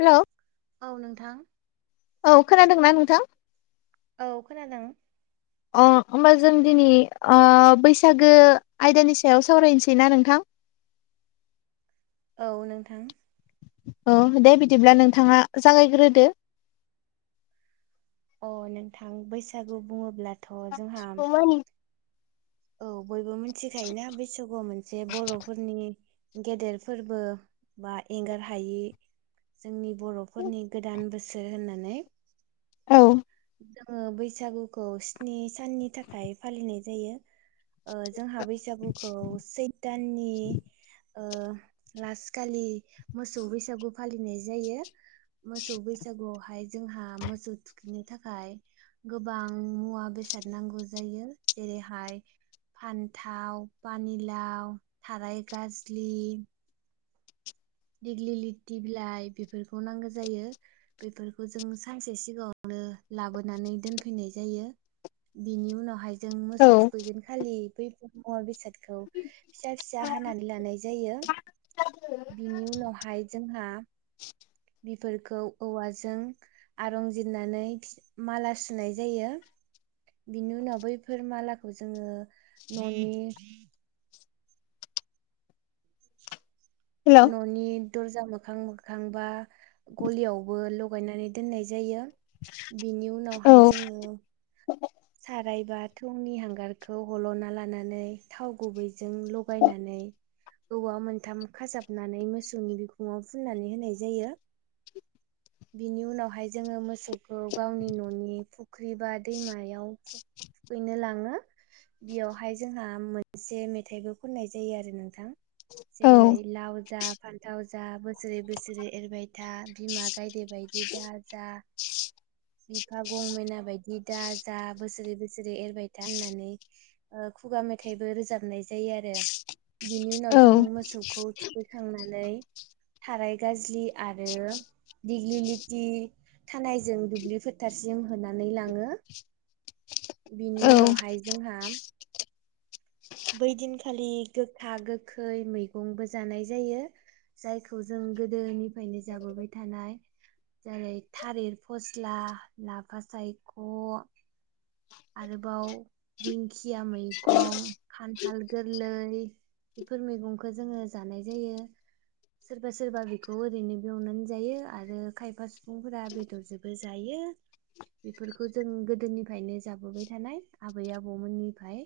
Hello औ नोंथां औ खोनादोंना नोंथां औ खोनादों अ होमबा जों दिनि अ बैसागो आयदानि सायाव सावरायनोसैना नोंथां [inaudible] औ नोंथां औ दे बिदिब्ला नोंथाङा जागायग्रोदो अ नोंथां बैसागु बुङोब्ला [inaudible] औ बयबो मिनथिखायोना बिसागुआ मोनसे बर'फोरनि गेदेर फोरबो बा एंगार हायि जोंनि बर'फोरनि गोदान बोसो सोर होननानै औ। जोङो बैसागुखौ स्नि साननि थाखाय फालिनाय जायो ओ जोंहा बैसागुखौ सैत दाननि ओ लास कालि मोसौ बैसागु फालिनाय जायो। मोसौ बैसागुआव हाय जोंहा मोसौ थुखैनो थाखाय गोबां मुवा बेसाद नांगौ जायो। जेरै हाय फान्थाव पानिलाव थाराय गाजलि दिग्लि लिटि बिलाइ बिफोरखौ नांगौ जायो बेफोरखौ जों सानसे सिगाङावनो ओ लाबोनानै दोनफैनाय जायो बिनि उनावहाय जों मोसौ औ थुखैगोन खालि बैफो मुवा बेसाद खौ फिसा फिसा हानानै लानाय जायो। बिनि उनावहाय जोंहा बिफोरखौ औवाजों आरंजिरनानै फि माला सुनाय जायो। बिनि उनाव बैफोर मालाखौ जोङो न'नि हेलौ न'नि दरजा मोखां मोखांबा गलियावबो लगायनानै दोननाय जायो। बिनि औ उनावहाय जोङो आमफ्रायबा थौनि हांगारखौ हल'ना लानानै थाव गुबैजों लगायनानै औवा मोनथाम खाजाबनानै मोसौनि बिखुङाव फुननानै होनाय जायो। बिनि उनावहाय जोङो मोसौखौ गावनि न'नि फुख्रि बा दैमायाव आव थु थुखैनो लाङो। बियावहाय जोंहा मोनसे मेथाइबो खननाय जायो आरो नोंथां। औ जेरै लाव जा फान्थाव जा बोसोरै बोसोरै एरबाय था बिमा गायदे बायदि दा जा बिफा गंमेना बायदि जा जा बोसोरै बोसोरै एरबाय था होननानै ओ खुगा मेथाइबो रोजाबनाय जायो आरो। बिनि औ उनाव जों मोसौखौ थुखैखांनानै थाराय गाजलि आरो दिग्लि लिति थानायजों दुब्लि फोथारसिम होनानै लाङो। औ बिनि उनावहाय जोंहा बै दिनखालि गोखा गोखै मैगंबो जानाय जायो। जायखौ जों गोदोनिफायनो जाबोबाय थानाय जेरै थालिर फस्ला लाफा सायख' आरोबाव दिंखिया मैगं खान थाल गोरलै बेफोर मैगंखो जोङो जानाय जायो। सोरबा सोरबा बेखौ ओरैनोबो एवनानै जायो आरो खायफा सुफुंफोरा बेदरजोंबो जायो यो बेफोरखौ जों गोदोनिफायनो जाबोबाय थानाय आबै आबौमोननिफाय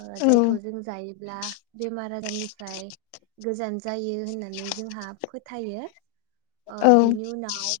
ओ जायखौ जों जायो ब्ला बेमार आजारनिफ्राय गोजान जायो होननानै जोंहा फोथायो। ओ औ। बिनि उनाव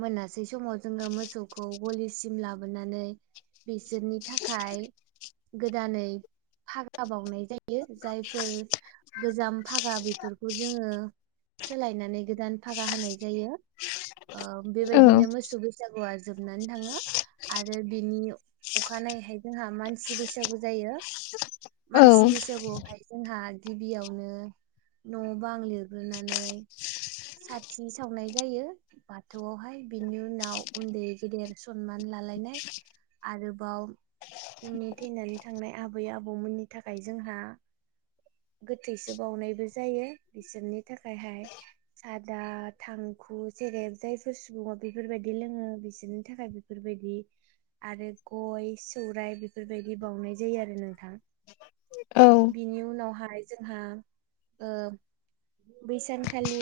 मोनासै समाव जोङो मोसौखौ गलिसिम लाबोनानै बिसोरनि थाखाय गोदानै फागा बावनाय जायो। जायफोर गोजाम भागा बेफोरखौ जोङो सोलायनानै गोदान फागा होनाय जायो। ओ बेबायदिनो मोसौ बैसागुआ जोबनानै थाङो। आरो बिनि अखानायैहाय जोंहा मानसि बैसागु जायो। औ मानसि बैसागुवाहाय जोंहा गिबियावनो न' बां लिरग्रोनानै साथि सावनाय जायो। बाथौआवहाय बिनि उनाव उन्दै गेदेर सनमान लालायनाय आरोबाव जोंनि थैनानै थांनाय आबै आबौमोननि थाखाय जोंहा गोथैसो बावनायबो जायो बिसोरनि थाखायहाय सादा थांखु जेरै जायफोर सुबुङा बेफोरबायदि लोङो बिसोरनि थाखाय बेफोरबायदि आरो गय सौराय बेफोरबायदि बाउनाय जायो आरो नोंथां। औ बिनि उनावहाय जोंहा ओ बै सानखालि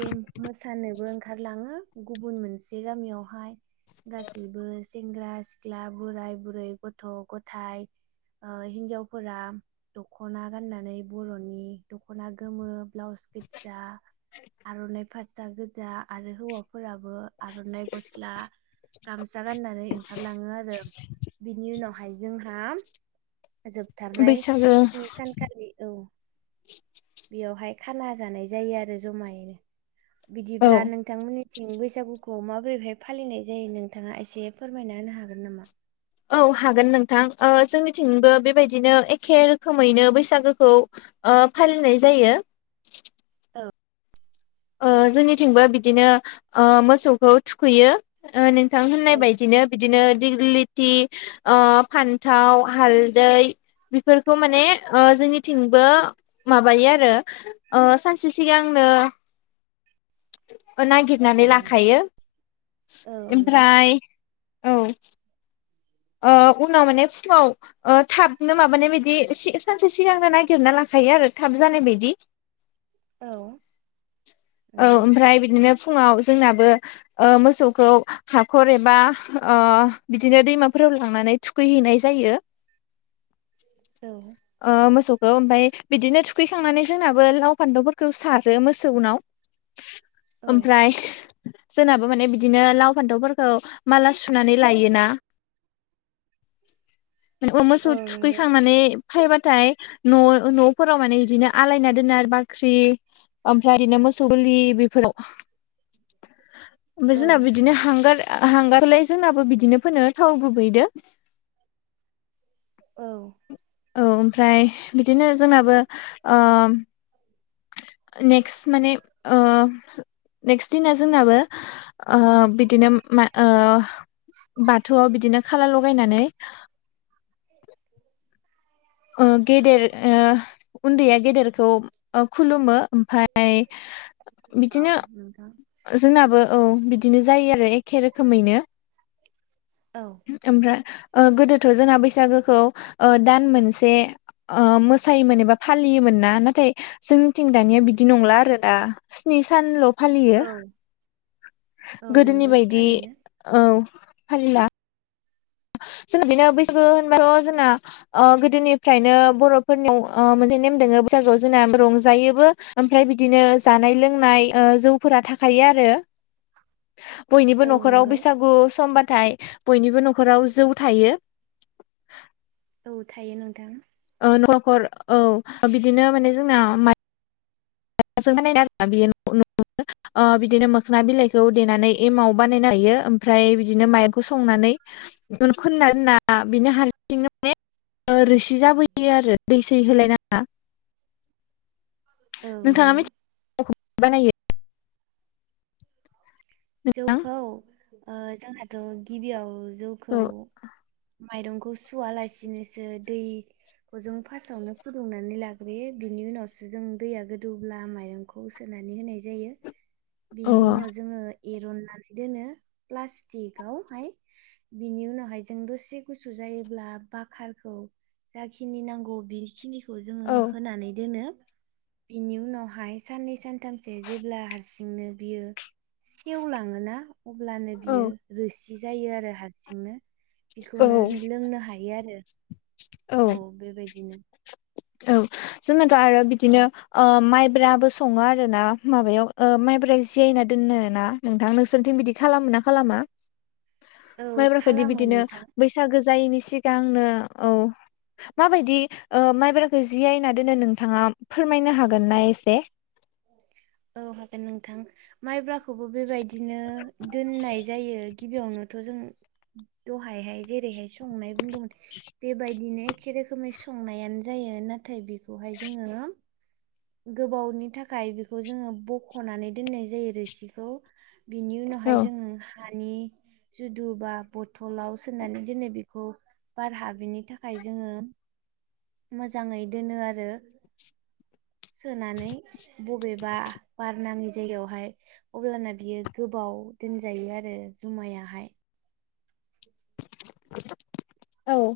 मोसानोबो ओंखारलाङो गुबुन मोनसे गामियावहाय। गासैबो सेंग्रा सिख्ला बोराय बुरै गथ' गथाय ओ हिन्जावफोरा दख'ना गाननानै बर'नि नि दख'ना गोमो ब्लाउस गोदजा आर'नाइ फास्रा गोजा आरो हौवाफोराबो आर'नाइ गस्ला गामसा गाननानै ओंखारलाङो आरो बिनि उनावहाय जोंहा जोबथारनाय बैसागो स्नि सानखालि औ। बेयावहाय खाना जानाय जायो आरो जमायैनो औ बिदिब्ला नोंथांमोननि थिं बैसागुखौ माबोरैहाय फालिनाय जायो नोंथाङा एसे फोरमायना होनो हागोन नामा? औ हागोन नोंथां ओ जोंनिथिंबो बेबायदिनो एखे रोखोमैनो बैसागोखौ ओ फालिनाय जायो। [inaudible] औ। ओ जोंनिथिंबो बिदिनो ओ मोसौखौ थुखैयो। ओ नोंथां औ होननाय बायदिनो बिदिनो दिग्लिलि थि फान्थाव हालदै बेफोरखौ माने ओ जोंनिथिंबो माबायो आरो ओ सानसे सिगांनो [unintelligible] नागिरनानै लाखायो औ नोंथां ओमफ्राय औ। ओ उनाव माने फुङाव ओ थाब नो माबानाय बिदि सानसे सिगांनो नागिरना लाखायो आरो। थाब जानाय बादि औ नोंथां औ औ नंगौ ओमफ्राय बिदिनो फुङाव आव जोंनाबो ओ मोसौखौ हाखर एबा ओ बिदिनो दैमाफोराव ला लांनानै थुखैहैनाय जायो। [inaudible] औ ओ मोसौ सौ ओमफ्राय बिदिनो थुखैखांनानै जोंनाबो लाव फान्थावफोरखौ सारो मोसौनाव। औ ओमफ्राय जोना बिदिनो लाव फान्थावफोरखौ माला सुनानै लायोना। [inaudible] मोसौ औ नंगौ थुखैखांनानै खायोबाथाय न' न'फोराव माने बिदिनो आलायना दोना बाख्रि ओमफ्राय बिदिनो मोस सौ गलि बेफोराव ओमफ्राय औ जोंना बिदिनो हांगार हांगारलाय जोंनाबो बिदिनो फोनो थाव गुबैदो। औ औ ओमफ्राय बिदिनो जोंनाबो ओ नेकस्ट माने नेकस्ट दिना जोंनाबो ओ बिदिनो मा ओ बाथौआव बिदिनो खाला लगायनानै [inaudible] ओ गेदेर ओ उन्दैया गेदेरखौ ओ खुलुमो ओमफाय औ बिदिनो नोंथां। जोंनाबो औ बिदि बिदिनो जायो आरो एखे रोखोमैनो औ ओमफ्राय गोदोथ' जोंना बैसागोखौ दान मोनसे एसे मोसायोमोन एबा फालियोमोन ना नाथाय जोंनिथिं दानिया बिदि नंला आरो ना। सिनि सान ल फालियो औ औ गोदोनि नंगौ बायदि थारैनो औ फालिला [inaudible] जों बिनो बैसागु होनबाथ' जोंना गोदोनिफ्रायनो बर'फोरनियाव मोनसे नेम दंङो। बैसागुआव जोंना रंजायोबो ओमफ्राय बिदिनो जानाय लोंनाय जौफोरा थाखायो आरो। [inaudible] बयनिबो औ न'खराव नंगौ बैसागु समबाथाय बयनिबो नखर नखराव जौ थायो। औ थायो नोंथां ओ न'खर औ बिदिनो माने जोंना माइ [unintelligible] बानायना आरोना बिदिनो मोखोना बिलाइखौ देनानै एमाव बानायनो हायो। ओमफ्राय बिदिनो माइरखौ संनानै खोननानै होनना बिनो हारसिं माने रोसि जाबोयो आरो दै सै होलाय नांङा। औ नोंगौ बानायो नोंथां जौखौ जोंहाथ' गिबियाव जौखौ औ माइरंखौ खौ सुवालासिनोसो दै जों फासवानो फुदुंनानै लाग्रोयो बिनि उनावसो जों दैया गोदौब्ला माइरंखौ सोनाय नानै होनाय जायो औ बिनि उनाव जोंङो। एरननानै दोनो प्लास्टिकआवहाय बिनि उनावहाय जों दसे गुसु जायोब्ला बाकारखौ जाखिनि नांगौ बेखिनिखौ जोंङो औ होनानै दोनो। बिनि उनावहाय साननै सानथामसो जेब्ला हारसिंनो बियो। सेवलांङोना अब्लानो औ बियो रोसि जायो आरो हारसिंनो बेखौनो औ लोंनो हायो आरो। औ बेबायदिनो औ जोंनाथ' आरो बिदिनो औ माइ ब्राबो संङो आरोोना माबायाव माबबोरै जायना दोननो ना नोंथां नोंसोरनिथिं बिदि खालामो। मा खालामा [inaudible] माइब्राखौदि खालामो बिदिनो नोंथां बैसागो जायैनि सिगांंनो औ माबायदि माइब्रा जियनानै दोनो नोंथांङा फोरमायनो हागोन ना एसे औ हागोन नोंथां माइब्राखौबो बेबायदिनो दोननाय जायो। गिबियावनोथ' जों दहायहाय जेरैहाय संनाय बुंदोंमोन बेबायदिनो एखे रोखोमै संनायानो जायो नाथाय बेखौहाय जोंङो। गोबावनि थाखाय बे बेखौ जोंङो बख'नानै दोननाय जायो रोसिखौ बिनि औ उनावहाय जोंङो हानि जुदु बा बथलाव सोननानै दोनै बेखौ बारहा बिनि थाखाय जोंङो मोजांङै दोनो आरो। [inaudible] सोनानै बबेबा बार नाङि जायगायावहाय अब्लाना बियो गोबाव दोनजायो आरो जुमायाहाय। औ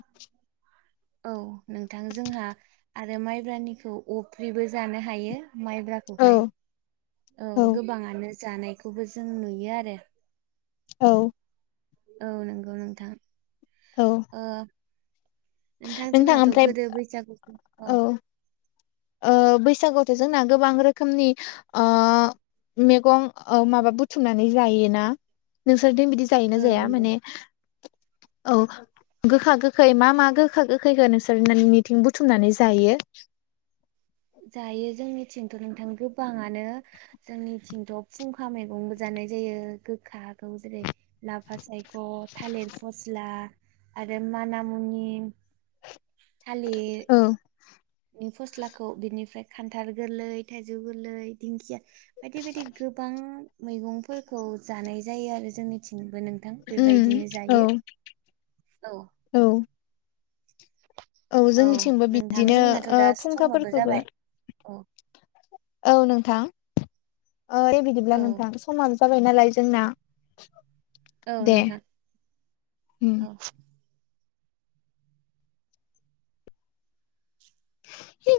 औ नोंथां जोंहा आरो माइब्रानिखौ अफ्रिबो जानो हायो। माइब्राखौहाय औ औ गोबांङानो ज जानायखौबो जों नुयो आरो। औ। औ नंगौ नोंथां औ ओ नोंथां जोंनाथ' गोदो बैसागुखऔ औ ओ बैसागुथ' जोंना गोबां रोखोमनि अ मेगं अ माबा बुथुमनानै जायोना नों? थिं बिदि औ जायोना जाया नंगौ माने? [inaudible] औ गोखा गोखै मा मा गोखा गोखैखो नोंसोरमोननिथिं बुथुमनानै जायो? [inaudible] जायो जोंनिथिंथ' नोंथां गोबांङानो जोंनिथिंथ' फुंखा मैगंबो जानो नाय जायो गोखाखौ जेरै लाफा सायख' थालिर फस्ला आरो माना मुनि थालिर औ नि फस्ला खौ बिनिफ्राय खान्थाल गोरलै थाइजौ गोरलै दिंखिया बायदि बायदि गोबां मैगंफोरखौ जानाय जायो आरो जोंनिथिंबो नोंथां उम बेबायदिनो औ जायो। औ औ औ जोंनिथिंबो नोंथां बिदिनो जोंनाथ' ओ दा समाबो फुंखाफोरखौबो जाबाय औ औ नोंथां ओ औ बिदिब्ला नोंथां समा जाबाय नालाय जोंना औ दे नोंथां उम औ हि